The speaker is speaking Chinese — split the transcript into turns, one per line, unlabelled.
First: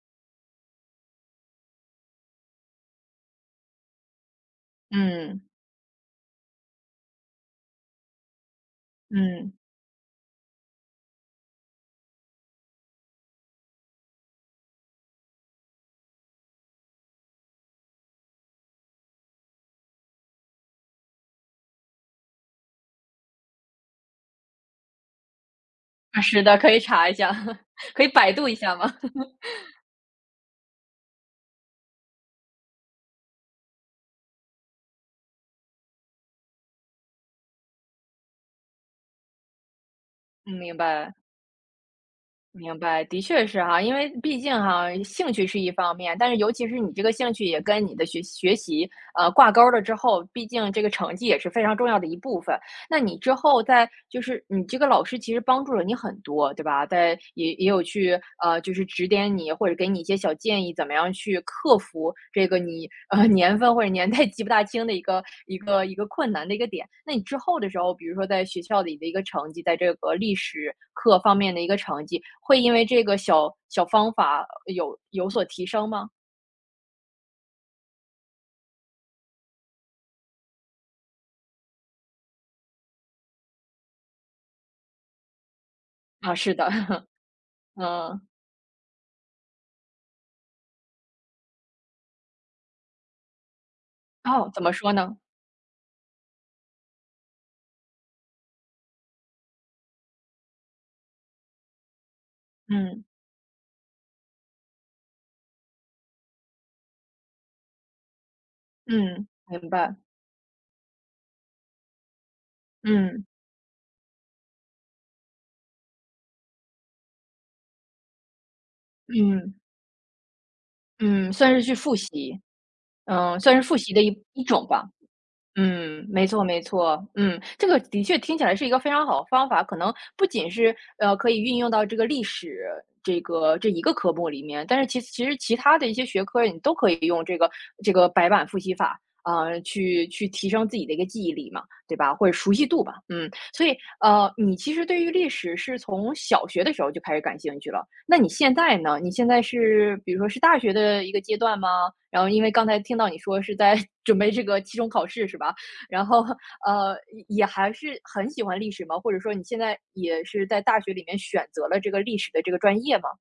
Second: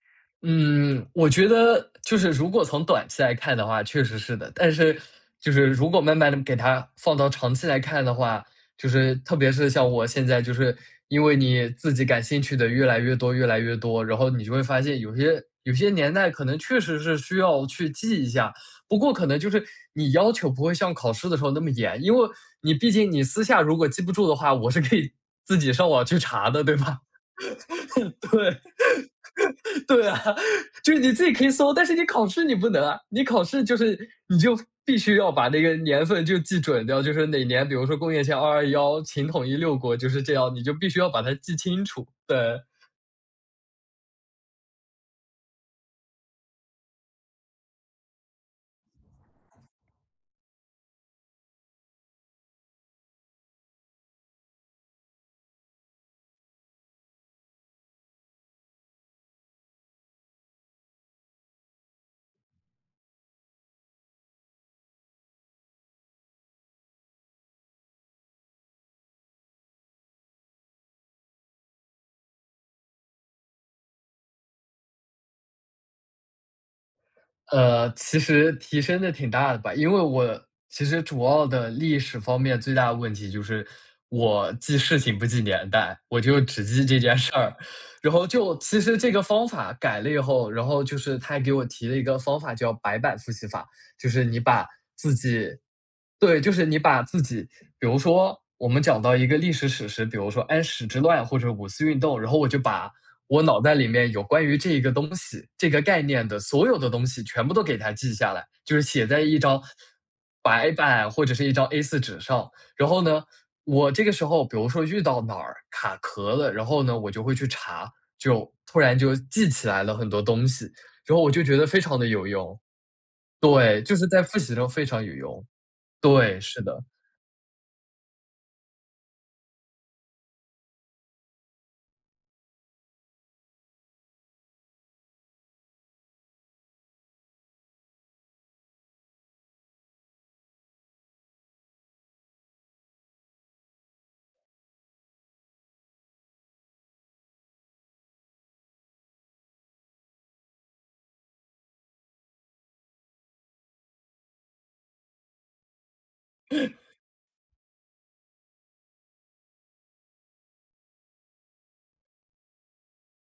嗯。我觉得就是如果从短期来看的话，确实是的。但是
嗯。
就是如果慢慢地给他放到长期来看的话，就是特
嗯。
别是像我现在就是，因为你自己感兴趣的越来越多越来越多，然后你就会发现有些有些年代可能确实是需要去记一下。不过可能就是你要求不会像考试的时候那么严。因为你毕竟你私下如果记不住的话，我是可以自己上网去
啊，是
查
的，
的，
可
对
以
吧？
查一下，可以百度一
对。
下吗？
对啊，就是你自己可以搜，但是你考试你不能啊。你考试就是你就必须要把那个年份就记准掉，就是哪年，比如说公元前221秦统一六国就是这
嗯，
样，你就
明
必须要
白。
把它记清楚，对。
明白。的确是哈。因为毕竟哈，兴趣是一方面，但是尤其是你这个兴趣也跟你的学学习，嗯，挂钩了之后，毕竟这个成绩也是非常重要的一部分。那你之后在就是你这个老师其实帮助了你很多，对吧？在也也有去，呃，就是指点你或者给你一些小建议，怎么样去克服这个你，年份或者年代记不大清的一个一个一个困难的一个点。那你之后的时候，比如说在学校里的一个成绩，在这个历史课方面的一个成绩，会因为这个小小方法有有所提升吗？
呃，其实提升得挺大的吧。因为我其实主要的历史方面最大的问题就是我记事情不记年代，我
啊，
就
是
只
的。
记这 件事儿。然
嗯。
后就其实这个方法改了以后，然后就是他还给我提了一个方法，叫白板复习法。就是你
哦，怎
把
么说
自
呢？
己对，就是你把自己比如说我们讲到一个历史史实，比如说安史之乱或者五四运动，然后我就把
嗯。
我脑袋里面有关于这一个东西这个概念的所有的东西全部都给它记下来。就是写在
嗯，
一张
明白。
白板或者是一张 A4 纸上。然后呢，
嗯。
我这个时候比如说遇到哪儿卡壳了，然后呢，我就会去查，就突然就记
嗯。
起来了很多东西。然后
嗯，
我就
算
觉
是
得
去
非
复
常地有
习。
用。
嗯，算是复
对，
习
就
的
是
一
在复
一
习
种
中
吧。
非常有用。
嗯，没
对，
错
是
没
的。
错，嗯，这个的确听起来是一个非常好的方法，可能不仅是，呃，可以运用到这个历史这个这一个科目里面，但是其其实其他的一些学科你都可以用这个这个白板复习法，嗯，去去提升自己的一个记忆力嘛，对吧？或者熟悉度吧，嗯。所以，嗯，你其实对于历史是从小学的时候就开始感兴趣了，那你现在呢？你现在是比如说是大学的一个阶段吗？然后因为刚才听到你说是在 准备这个期中考试是吧，然后，呃，也也还是很喜欢历史吗？或者说你现在也是在大学里面选择了这个历史的这个专业吗？